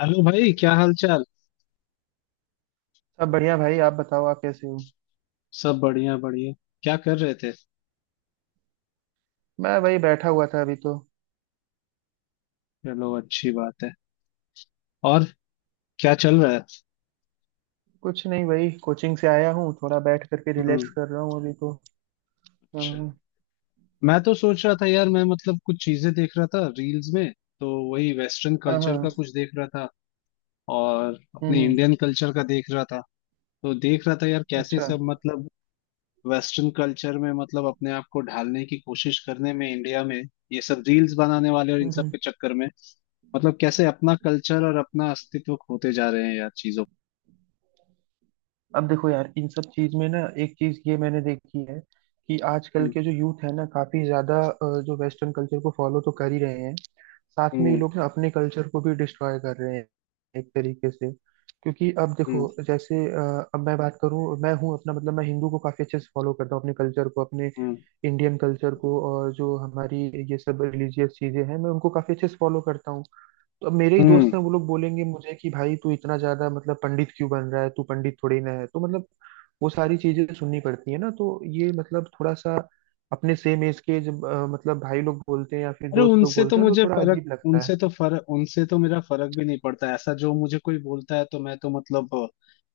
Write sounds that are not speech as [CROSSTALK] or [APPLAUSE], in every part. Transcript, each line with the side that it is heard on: left: Hello भाई, क्या हाल चाल।
right: सब बढ़िया भाई, आप बताओ, आप कैसे हो?
left: सब बढ़िया बढ़िया। क्या कर रहे थे?
right: मैं वही बैठा हुआ था अभी तो।
left: चलो, अच्छी बात है। और क्या चल रहा है?
right: कुछ नहीं, वही कोचिंग से आया हूँ, थोड़ा बैठ करके
left: हम्म।
right: रिलैक्स कर रहा हूँ अभी तो।
left: अच्छा।
right: हाँ,
left: मैं तो सोच रहा था यार, मैं मतलब कुछ चीजें देख रहा था रील्स में। तो वही वेस्टर्न
right: हाँ,
left: कल्चर का
right: हाँ।
left: कुछ देख रहा था और
right: हम्म,
left: अपने इंडियन कल्चर का देख रहा था। तो देख रहा था यार कैसे
right: अच्छा।
left: सब मतलब वेस्टर्न कल्चर में मतलब अपने आप को ढालने की कोशिश करने में, इंडिया में ये सब रील्स बनाने वाले और इन
right: हम्म,
left: सब के चक्कर में, मतलब कैसे अपना कल्चर और अपना अस्तित्व खोते जा रहे हैं यार चीजों।
right: अब देखो यार, इन सब चीज में ना एक चीज ये मैंने देखी है कि आजकल
left: हम्म,
right: के जो यूथ है ना काफी ज्यादा जो वेस्टर्न कल्चर को फॉलो तो कर ही रहे हैं। साथ में ये
left: हम्म,
right: लोग ना अपने कल्चर को भी डिस्ट्रॉय कर रहे हैं, एक तरीके से। क्योंकि अब देखो
left: हम्म,
right: जैसे अब मैं बात करूँ, मैं हूँ अपना मतलब मैं हिंदू को काफी अच्छे से फॉलो करता हूँ, अपने कल्चर को, अपने
left: हम्म,
right: इंडियन कल्चर को, और जो हमारी ये सब रिलीजियस चीजें हैं मैं उनको काफी अच्छे से फॉलो करता हूँ। तो अब मेरे ही
left: हम्म।
right: दोस्त हैं, वो लोग बोलेंगे मुझे कि भाई तू इतना ज्यादा मतलब पंडित क्यों बन रहा है, तू पंडित थोड़ी ना है तो मतलब वो सारी चीजें सुननी पड़ती है ना तो। ये मतलब थोड़ा सा अपने सेम एज के जब मतलब भाई लोग बोलते हैं या फिर
left: अरे,
right: दोस्त लोग
left: उनसे तो
right: बोलते हैं तो
left: मुझे
right: थोड़ा अजीब लगता है।
left: फर्क उनसे तो मेरा फर्क भी नहीं पड़ता। ऐसा जो मुझे कोई बोलता है तो मैं तो मतलब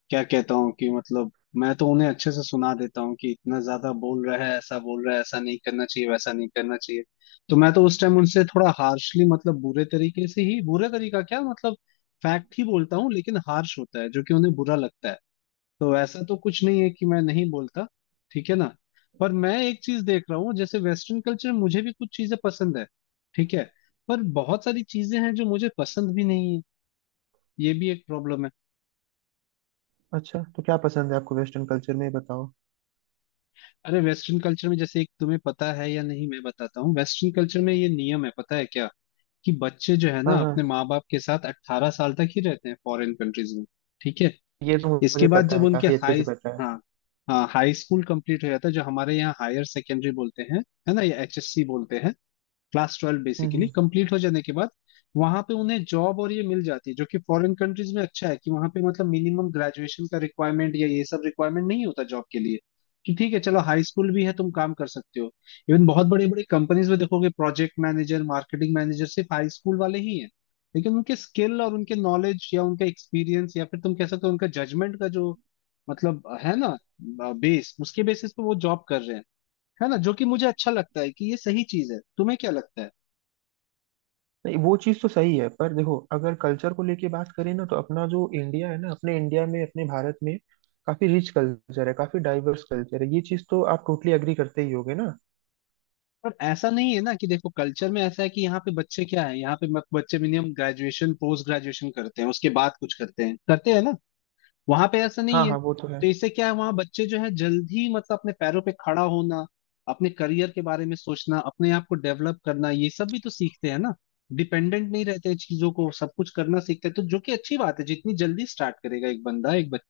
left: क्या कहता हूँ कि मतलब, मैं तो उन्हें अच्छे से सुना देता हूँ कि इतना ज्यादा बोल रहा है, ऐसा बोल रहा है, ऐसा नहीं करना चाहिए, वैसा नहीं करना चाहिए। तो मैं तो उस टाइम उनसे थोड़ा हार्शली, मतलब बुरे तरीके से ही, बुरे तरीका क्या, मतलब फैक्ट ही बोलता हूँ, लेकिन हार्श होता है जो कि उन्हें बुरा लगता है। तो ऐसा तो कुछ नहीं है कि मैं नहीं बोलता, ठीक है ना। पर मैं एक चीज देख रहा हूँ, जैसे वेस्टर्न कल्चर मुझे भी कुछ चीजें पसंद है, ठीक है। पर बहुत सारी चीजें हैं जो मुझे पसंद भी नहीं है, ये भी एक प्रॉब्लम है।
right: अच्छा, तो क्या पसंद है आपको वेस्टर्न कल्चर में, ये बताओ?
left: अरे वेस्टर्न कल्चर में जैसे एक तुम्हें पता है या नहीं, मैं बताता हूँ। वेस्टर्न कल्चर में ये नियम है, पता है क्या, कि बच्चे जो है ना
right: हाँ हाँ,
left: अपने माँ बाप के साथ 18 साल तक ही रहते हैं फॉरेन कंट्रीज में। ठीक है।
right: ये तो मुझे
left: इसके बाद
right: पता
left: जब
right: है,
left: उनके
right: काफी अच्छे से
left: हाई,
right: पता है।
left: हाँ, हाँ हाई स्कूल कंप्लीट हो जाता है, जो हमारे यहाँ हायर सेकेंडरी बोलते हैं, है ना, या एचएससी बोलते हैं। क्लास 12
right: हम्म,
left: बेसिकली कंप्लीट हो जाने के बाद वहां पे उन्हें जॉब और ये मिल जाती है। जो कि फॉरेन कंट्रीज में अच्छा है कि वहां पे मतलब मिनिमम ग्रेजुएशन का रिक्वायरमेंट या ये सब रिक्वायरमेंट नहीं होता जॉब के लिए, कि ठीक है चलो हाई स्कूल भी है, तुम काम कर सकते हो। इवन बहुत बड़े बड़े कंपनीज में देखोगे प्रोजेक्ट मैनेजर, मार्केटिंग मैनेजर सिर्फ हाई स्कूल वाले ही हैं। लेकिन उनके स्किल और उनके नॉलेज या उनका एक्सपीरियंस या फिर तुम कह सकते हो उनका जजमेंट का जो मतलब, है ना, बेस, उसके बेसिस पे वो जॉब कर रहे हैं। है ना, जो कि मुझे अच्छा लगता है कि ये सही चीज है, तुम्हें क्या लगता है?
right: नहीं, वो चीज़ तो सही है पर देखो अगर कल्चर को लेके बात करें ना, तो अपना जो इंडिया है ना, अपने इंडिया में, अपने भारत में काफी रिच कल्चर है, काफी डाइवर्स कल्चर है, ये चीज़ तो आप टोटली एग्री करते ही होगे ना।
left: पर ऐसा नहीं है ना कि देखो कल्चर में ऐसा है कि यहाँ पे बच्चे क्या है, यहाँ पे बच्चे मिनिमम ग्रेजुएशन पोस्ट ग्रेजुएशन करते हैं, उसके बाद कुछ करते हैं, करते हैं ना। वहां पे ऐसा नहीं
right: हाँ
left: है।
right: हाँ, वो तो है।
left: तो इससे क्या है, वहां बच्चे जो है जल्दी मतलब अपने पैरों पे खड़ा होना, अपने करियर के बारे में सोचना, अपने आप को डेवलप करना, ये सब भी तो सीखते हैं ना। डिपेंडेंट नहीं रहते हैं चीजों को, सब कुछ करना सीखते हैं, तो जो कि अच्छी बात है। जितनी जल्दी स्टार्ट करेगा एक बंदा, एक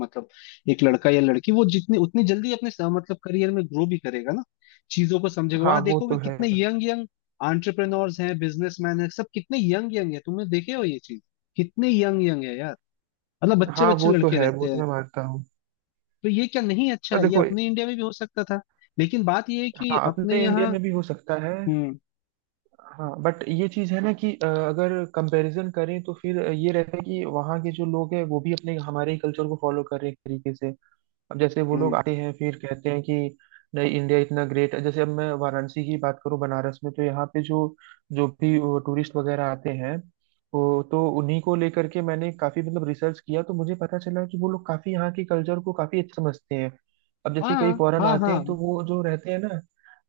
left: मतलब एक लड़का या लड़की, वो जितनी उतनी जल्दी अपने मतलब करियर में ग्रो भी करेगा ना, चीजों को समझेगा।
right: हाँ
left: वहां
right: वो
left: देखोगे
right: तो है।
left: कितने यंग यंग एंटरप्रेन्योर्स हैं, बिजनेसमैन हैं, सब कितने यंग यंग है, तुमने देखे हो ये चीज? कितने यंग यंग है यार, मतलब बच्चे
right: हाँ
left: बच्चे
right: वो तो
left: लड़के
right: है,
left: रहते
right: वो तो
left: हैं।
right: मैं मानता हूँ।
left: तो ये क्या नहीं अच्छा
right: पर
left: है, ये
right: देखो।
left: अपने इंडिया में भी हो सकता था। लेकिन बात ये है कि
right: हाँ,
left: अपने
right: अपने इंडिया
left: यहाँ
right: में भी हो सकता है।
left: हम्म।
right: हाँ बट ये चीज़ है ना कि अगर कंपैरिजन करें तो फिर ये रहता है कि वहाँ के जो लोग हैं वो भी अपने हमारे ही कल्चर को फॉलो कर रहे हैं, एक तरीके से। अब जैसे वो लोग
left: हम्म,
right: आते हैं फिर कहते हैं कि नहीं इंडिया इतना ग्रेट है, जैसे अब मैं वाराणसी की बात करूं, बनारस में तो यहाँ पे जो जो भी टूरिस्ट वगैरह आते हैं वो, तो उन्हीं को लेकर के मैंने काफी मतलब रिसर्च किया, तो मुझे पता चला कि वो लोग काफी यहाँ के कल्चर को काफी अच्छा समझते हैं। अब जैसे कई
left: हाँ,
right: फॉरेन
left: हाँ,
right: आते
left: हाँ,
right: हैं, तो वो जो रहते हैं ना,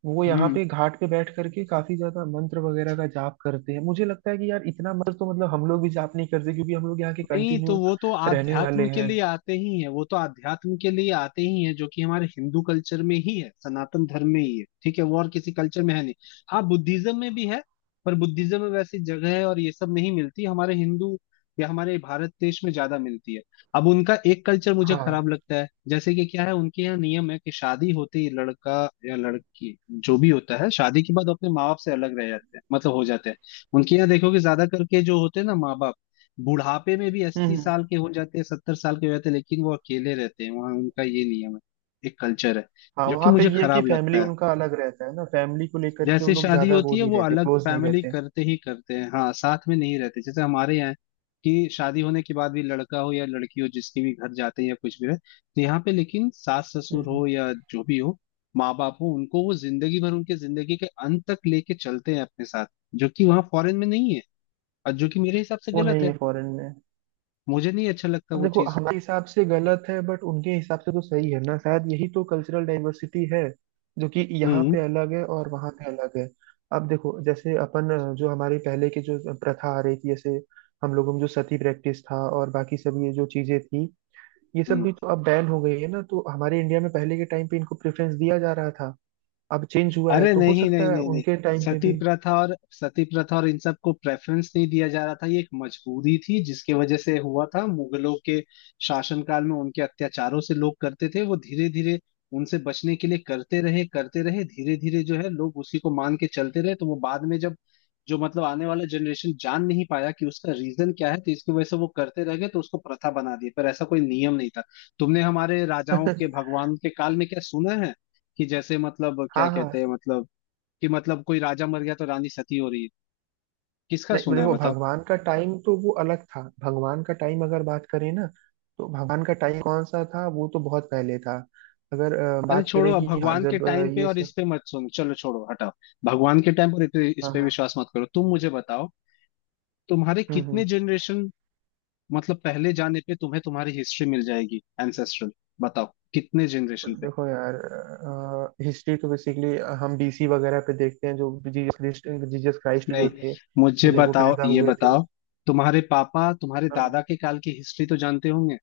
right: वो यहाँ
left: हम्म।
right: पे घाट पे बैठ करके काफी ज्यादा मंत्र वगैरह का जाप करते हैं। मुझे लगता है कि यार इतना मंत्र तो मतलब हम लोग भी जाप नहीं करते, क्योंकि हम लोग यहाँ के
left: नहीं, तो
right: कंटिन्यू
left: वो तो
right: रहने
left: आध्यात्म
right: वाले
left: के
right: हैं।
left: लिए आते ही है, वो तो आध्यात्म के लिए आते ही है, जो कि हमारे हिंदू कल्चर में ही है, सनातन धर्म में ही है, ठीक है। वो और किसी कल्चर में है नहीं। हाँ, बुद्धिज्म में भी है, पर बुद्धिज्म में वैसी जगह है और ये सब नहीं मिलती। हमारे हिंदू या हमारे भारत देश में ज्यादा मिलती है। अब उनका एक कल्चर मुझे
right: हाँ,
left: खराब लगता है, जैसे कि क्या है, उनके यहाँ नियम है कि शादी होते ही लड़का या लड़की, जो भी होता है, शादी के बाद अपने माँ बाप से अलग रह जाते हैं, मतलब हो जाते हैं। उनके यहाँ देखोगे ज्यादा करके जो होते हैं ना माँ बाप, बुढ़ापे में भी, अस्सी
right: हम्म,
left: साल के हो जाते हैं, 70 साल के हो जाते हैं, लेकिन वो अकेले रहते हैं। वहां उनका ये नियम है, एक कल्चर है,
right: हाँ।
left: जो कि
right: वहाँ पे
left: मुझे
right: ये है कि
left: खराब
right: फैमिली
left: लगता है।
right: उनका अलग रहता है ना, फैमिली को लेकर के वो
left: जैसे
right: लोग
left: शादी
right: ज्यादा
left: होती
right: वो
left: है
right: नहीं
left: वो
right: रहते,
left: अलग
right: क्लोज नहीं
left: फैमिली
right: रहते।
left: करते ही करते हैं, हाँ साथ में नहीं रहते, जैसे हमारे यहाँ है कि शादी होने के बाद भी लड़का हो या लड़की हो, जिसके भी घर जाते हैं या कुछ भी रहे, तो यहाँ पे लेकिन सास ससुर
right: हम्म।
left: हो या जो भी हो, माँ बाप हो, उनको वो जिंदगी भर, उनके जिंदगी के अंत तक लेके चलते हैं अपने साथ। जो कि वहाँ फॉरेन में नहीं है, और जो कि मेरे हिसाब से
right: वो
left: गलत
right: नहीं
left: है।
right: है फॉरेन में।
left: मुझे नहीं अच्छा लगता
right: अब
left: वो
right: देखो,
left: चीज।
right: हमारे हिसाब से गलत है बट उनके हिसाब से तो सही है ना, शायद यही तो कल्चरल डाइवर्सिटी है, जो कि यहाँ
left: हम्म,
right: पे अलग है और वहाँ पे अलग है। अब देखो जैसे अपन, जो हमारी पहले की जो प्रथा आ रही थी, जैसे हम लोगों में जो सती प्रैक्टिस था और बाकी सब ये जो चीजें थी, ये सब भी
left: हम्म।
right: तो अब बैन हो गई है ना, तो हमारे इंडिया में पहले के टाइम पे इनको प्रेफरेंस दिया जा रहा था। अब चेंज हुआ है
left: अरे
right: तो हो
left: नहीं, नहीं,
right: सकता है
left: नहीं, नहीं।
right: उनके टाइम पे
left: सती
right: भी।
left: प्रथा और सती प्रथा और इन सब को प्रेफरेंस नहीं दिया जा रहा था। ये एक मजबूरी थी जिसके वजह से हुआ था, मुगलों के शासनकाल में उनके अत्याचारों से लोग करते थे वो धीरे धीरे। उनसे बचने के लिए करते रहे, करते रहे, धीरे धीरे जो है लोग उसी को मान के चलते रहे। तो वो बाद में जब जो मतलब आने वाला जनरेशन जान नहीं पाया कि उसका रीजन क्या है, तो इसकी वजह से वो करते रह गए, तो उसको प्रथा बना दी। पर ऐसा कोई नियम नहीं था। तुमने हमारे राजाओं के,
right: [LAUGHS]
left: भगवान के काल में क्या सुना है कि जैसे मतलब क्या
right: हाँ हाँ।
left: कहते हैं, मतलब कि मतलब कोई राजा मर गया तो रानी सती हो रही है? किसका
right: नहीं
left: सुना है,
right: देखो,
left: बताओ?
right: भगवान का टाइम तो वो अलग था, भगवान का टाइम अगर बात करें ना, तो भगवान का टाइम कौन सा था, वो तो बहुत पहले था। अगर
left: अरे
right: बात
left: छोड़ो,
right: करें
left: अब
right: कि हाँ
left: भगवान के
right: जब
left: टाइम पे
right: ये
left: और इस
right: सब,
left: पे मत सुनो, चलो छोड़ो, हटाओ। भगवान के टाइम पर इस
right: हाँ
left: पे
right: हाँ,
left: विश्वास मत करो। तुम मुझे बताओ, तुम्हारे
right: हम्म,
left: कितने जनरेशन मतलब पहले जाने पे तुम्हें तुम्हारी हिस्ट्री मिल जाएगी, एंसेस्ट्रल। बताओ, कितने जनरेशन पे?
right: देखो यार, हिस्ट्री तो बेसिकली हम बीसी वगैरह पे देखते हैं, जो जीसस क्राइस्ट जो
left: नहीं,
right: थे,
left: मुझे
right: जब वो
left: बताओ,
right: पैदा
left: ये
right: हुए थे।
left: बताओ। तुम्हारे पापा तुम्हारे
right: हाँ
left: दादा के काल की हिस्ट्री तो जानते होंगे।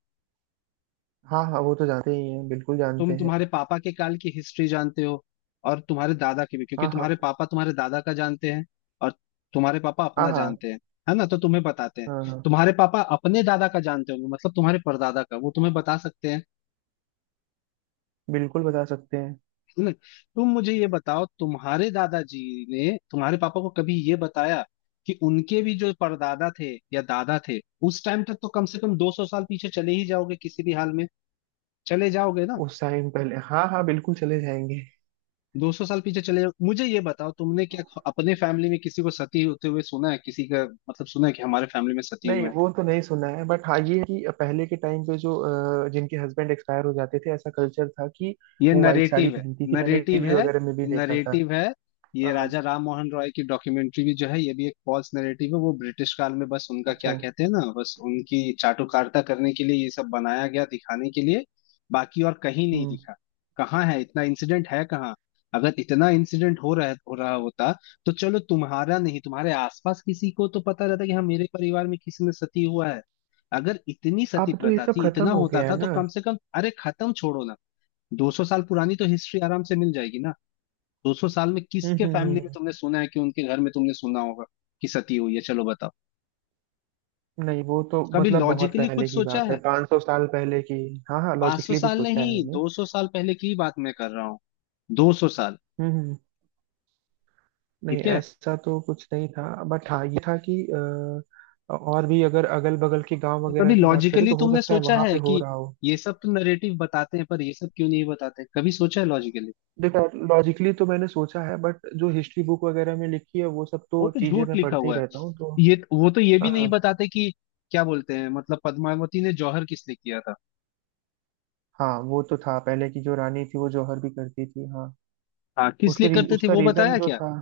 right: हाँ हाँ, वो तो जानते ही हैं, बिल्कुल जानते
left: तुम
right: हैं।
left: तुम्हारे पापा के काल की हिस्ट्री जानते हो, और तुम्हारे दादा की भी, क्योंकि
right: हाँ
left: तुम्हारे
right: हाँ
left: पापा तुम्हारे दादा का जानते हैं। और तुम्हारे पापा
right: हाँ
left: अपना
right: हाँ।
left: जानते हैं, है ना, तो तुम्हें बताते हैं।
right: हाँ हाँ,
left: तुम्हारे पापा अपने दादा का जानते होंगे, मतलब तुम्हारे परदादा का, वो तुम्हें बता सकते हैं,
right: बिल्कुल बता सकते हैं।
left: है ना। तुम मुझे ये बताओ, तुम्हारे दादाजी ने तुम्हारे पापा को कभी ये बताया कि उनके भी जो परदादा थे या दादा थे, उस टाइम तक तो कम से कम 200 साल पीछे चले ही जाओगे किसी भी हाल में, चले जाओगे ना?
right: उस टाइम पहले, हाँ हाँ, बिल्कुल चले जाएंगे।
left: 200 साल पीछे चले जाओ, मुझे ये बताओ, तुमने क्या अपने फैमिली में किसी को सती होते हुए सुना है, किसी का? मतलब सुना है कि हमारे फैमिली में सती हुए
right: नहीं,
left: हैं?
right: वो तो नहीं सुना है बट हाँ ये है कि पहले के टाइम पे जो जिनके हस्बैंड एक्सपायर हो जाते थे, ऐसा कल्चर था कि
left: ये
right: वो वाइट साड़ी
left: नरेटिव है,
right: पहनती थी, मैंने
left: नरेटिव
right: टीवी
left: है,
right: वगैरह में भी देखा था।
left: नरेटिव है। ये
right: हाँ,
left: राजा राम मोहन रॉय की डॉक्यूमेंट्री भी जो है, ये भी एक फॉल्स नरेटिव है। वो ब्रिटिश काल में बस उनका क्या
right: अच्छा,
left: कहते हैं ना, बस उनकी चाटुकारिता करने के लिए ये सब बनाया गया, दिखाने के लिए। बाकी और कहीं नहीं
right: हम्म।
left: दिखा। कहाँ है, इतना इंसिडेंट है कहाँ? अगर इतना इंसिडेंट हो रहा होता तो चलो तुम्हारा नहीं, तुम्हारे आसपास किसी को तो पता रहता कि हाँ मेरे परिवार में किसी ने सती हुआ है। अगर इतनी सती
right: अब तो ये
left: प्रथा
right: सब
left: थी,
right: खत्म
left: इतना
right: हो
left: होता
right: गया है
left: था, तो
right: ना।
left: कम से कम, अरे खत्म छोड़ो ना। 200 साल पुरानी तो हिस्ट्री आराम से मिल जाएगी ना। 200 साल में
right: हम्म,
left: किसके
right: हम्म,
left: फैमिली
right: हम्म,
left: में तुमने सुना है, कि उनके घर में तुमने सुना होगा कि सती हुई है? चलो बताओ।
right: नहीं, वो तो
left: कभी
right: मतलब बहुत
left: लॉजिकली
right: पहले
left: कुछ
right: की
left: सोचा
right: बात है,
left: है?
right: 500 साल पहले की। हाँ हाँ,
left: 500
right: लॉजिकली भी
left: साल
right: सोचा
left: नहीं,
right: है मैंने।
left: 200 साल पहले की बात मैं कर रहा हूँ, 200 साल।
right: हम्म, नहीं,
left: ठीक है।
right: ऐसा तो कुछ नहीं था बट हाँ ये था कि और भी अगर अगल बगल के गांव
left: तो कभी
right: वगैरह की बात करें
left: लॉजिकली
right: तो हो
left: तुमने
right: सकता है
left: सोचा
right: वहां
left: है
right: पे हो
left: कि
right: रहा हो।
left: ये सब तो नरेटिव बताते हैं, पर ये सब क्यों नहीं बताते? कभी सोचा है लॉजिकली?
right: देखो, लॉजिकली तो मैंने सोचा है बट जो हिस्ट्री बुक वगैरह में लिखी है वो सब
left: वो
right: तो
left: तो
right: चीजें
left: झूठ
right: मैं
left: लिखा
right: पढ़ते ही
left: हुआ
right: रहता हूँ तो।
left: है। ये वो तो ये भी
right: हाँ
left: नहीं बताते कि क्या बोलते हैं, मतलब पद्मावती ने जौहर किस लिए किया था?
right: हाँ, वो तो था, पहले की जो रानी थी वो जौहर भी करती थी, हाँ।
left: हाँ किस लिए करते थे,
right: उसका
left: वो
right: रीजन
left: बताया
right: जो
left: क्या?
right: था,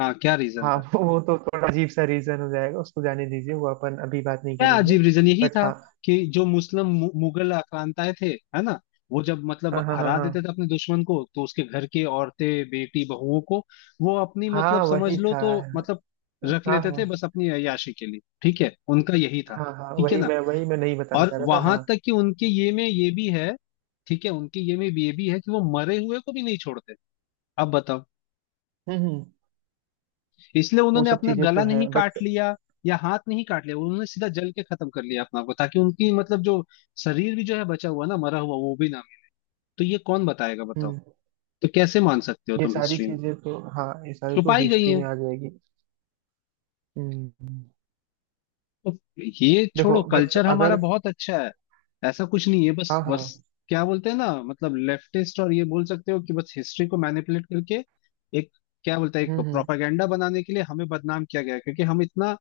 left: हाँ, क्या रीजन
right: हाँ
left: था?
right: [LAUGHS] वो तो थोड़ा अजीब सा रीजन हो जाएगा, उसको जाने दीजिए, वो अपन अभी बात नहीं
left: क्या
right: करेंगे।
left: अजीब रीजन? यही
right: बट
left: था
right: हाँ।
left: कि जो मुस्लिम मुगल आक्रांताएं थे, है ना, वो जब मतलब
right: हाँ हाँ हाँ
left: हरा देते थे
right: हाँ
left: अपने दुश्मन को, तो उसके घर के औरतें, बेटी, बहुओं को वो अपनी मतलब
right: हाँ वही
left: समझ लो
right: था।
left: तो मतलब
right: हाँ
left: रख लेते थे,
right: हाँ
left: बस अपनी अय्याशी के लिए। ठीक है, उनका यही था,
right: हाँ हाँ,
left: ठीक है
right: वही
left: ना।
right: मैं वही मैं नहीं बताना
left: और
right: चाह रहा था,
left: वहां
right: हाँ।
left: तक कि उनके ये में ये भी है, ठीक है, उनके ये में भी ये भी है, कि वो मरे हुए को भी नहीं छोड़ते। अब बताओ,
right: हम्म हम्म,
left: इसलिए
right: वो
left: उन्होंने
right: सब
left: अपना
right: चीजें
left: गला
right: तो है
left: नहीं
right: बट,
left: काट लिया या हाथ नहीं काट लिया, उन्होंने सीधा जल के खत्म कर लिया अपना को, ताकि उनकी मतलब जो शरीर भी जो है बचा हुआ ना, मरा हुआ वो भी ना मिले। तो ये कौन बताएगा, बताओ?
right: हम्म
left: तो कैसे मान सकते हो
right: ये
left: तुम,
right: सारी
left: हिस्ट्री में
right: चीजें तो हाँ, ये सारी तो
left: छुपाई गई
right: हिस्ट्री
left: है।
right: में आ जाएगी। हम्म
left: तो ये
right: देखो
left: छोड़ो,
right: बट
left: कल्चर हमारा
right: अगर,
left: बहुत अच्छा है। ऐसा कुछ नहीं है, बस
right: हाँ
left: बस
right: हाँ,
left: क्या बोलते हैं ना, मतलब लेफ्टिस्ट और ये बोल सकते हो कि बस हिस्ट्री को मैनिपुलेट करके एक, क्या बोलते हैं, एक
right: हम्म।
left: प्रोपागेंडा बनाने के लिए हमें बदनाम किया गया है। क्योंकि हम इतना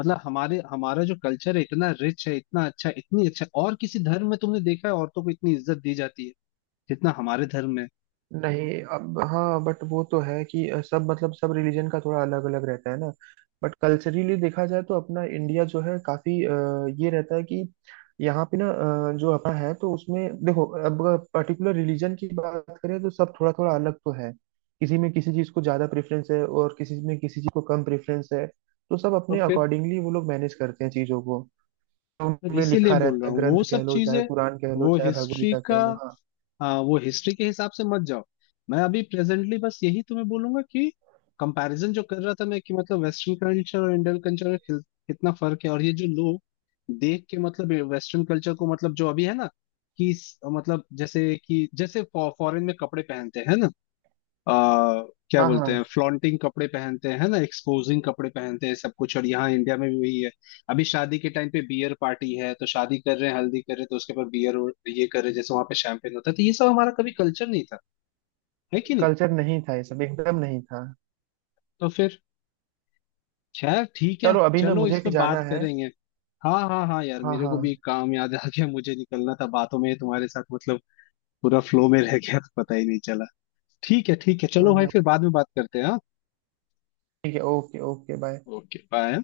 left: मतलब हमारे हमारा जो कल्चर है इतना रिच है, इतना अच्छा है, इतनी अच्छा, और किसी धर्म में तुमने देखा है औरतों को इतनी इज्जत दी जाती है जितना हमारे धर्म में?
right: नहीं अब हाँ बट वो तो है कि सब मतलब सब रिलीजन का थोड़ा अलग अलग रहता है ना। बट कल्चरली देखा जाए तो अपना इंडिया जो है काफी, ये रहता है कि यहाँ पे ना, जो अपना है तो उसमें देखो, अब पर्टिकुलर रिलीजन की बात करें तो सब थोड़ा थोड़ा अलग तो है। किसी में किसी चीज को ज्यादा प्रेफरेंस है और किसी में किसी चीज को कम प्रेफरेंस है, तो सब
left: तो
right: अपने
left: फिर
right: अकॉर्डिंगली वो लोग मैनेज करते हैं चीजों को। तो
left: फिर
right: उनमें
left: इसीलिए
right: लिखा
left: बोल
right: रहता
left: रहा
right: है,
left: हूँ वो
right: ग्रंथ
left: सब
right: कह लो चाहे
left: चीजें,
right: कुरान कह लो
left: वो
right: चाहे भगवद
left: हिस्ट्री
right: गीता
left: का,
right: कह लो, हाँ।
left: हाँ वो हिस्ट्री के हिसाब से मत जाओ। मैं अभी प्रेजेंटली बस यही तुम्हें बोलूंगा कि कंपैरिजन जो कर रहा था मैं, कि मतलब वेस्टर्न कल्चर और इंडियन कल्चर में कितना फर्क है, और ये जो लोग देख के मतलब वेस्टर्न कल्चर को, मतलब जो अभी है ना, कि मतलब जैसे कि, जैसे फॉरेन में कपड़े पहनते हैं ना, आ, क्या
right: हाँ
left: बोलते हैं,
right: हाँ,
left: फ्लॉन्टिंग कपड़े पहनते हैं, है ना, एक्सपोजिंग कपड़े पहनते हैं, सब कुछ। और यहाँ इंडिया में भी वही है। अभी शादी के टाइम पे बियर पार्टी है, तो शादी कर रहे हैं, हल्दी कर रहे हैं, तो उसके ऊपर बियर और ये कर रहे हैं, जैसे वहां पे शैंपेन होता है। तो ये सब हमारा कभी कल्चर नहीं था, है कि नहीं?
right: कल्चर नहीं था, ये सब एकदम नहीं था।
left: तो फिर, खैर ठीक है,
right: चलो अभी ना
left: चलो इस
right: मुझे
left: पे
right: जाना
left: बात
right: है।
left: करेंगे। हाँ, हाँ, हाँ यार,
right: हाँ
left: मेरे
right: हाँ
left: को भी एक काम याद आ गया, मुझे निकलना था। बातों में तुम्हारे साथ मतलब पूरा फ्लो में रह गया तो पता ही नहीं चला। ठीक है, ठीक है, चलो
right: हाँ
left: भाई,
right: हाँ,
left: फिर बाद में बात करते हैं, हाँ।
right: ठीक है, okay okay, bye.
left: Okay bye.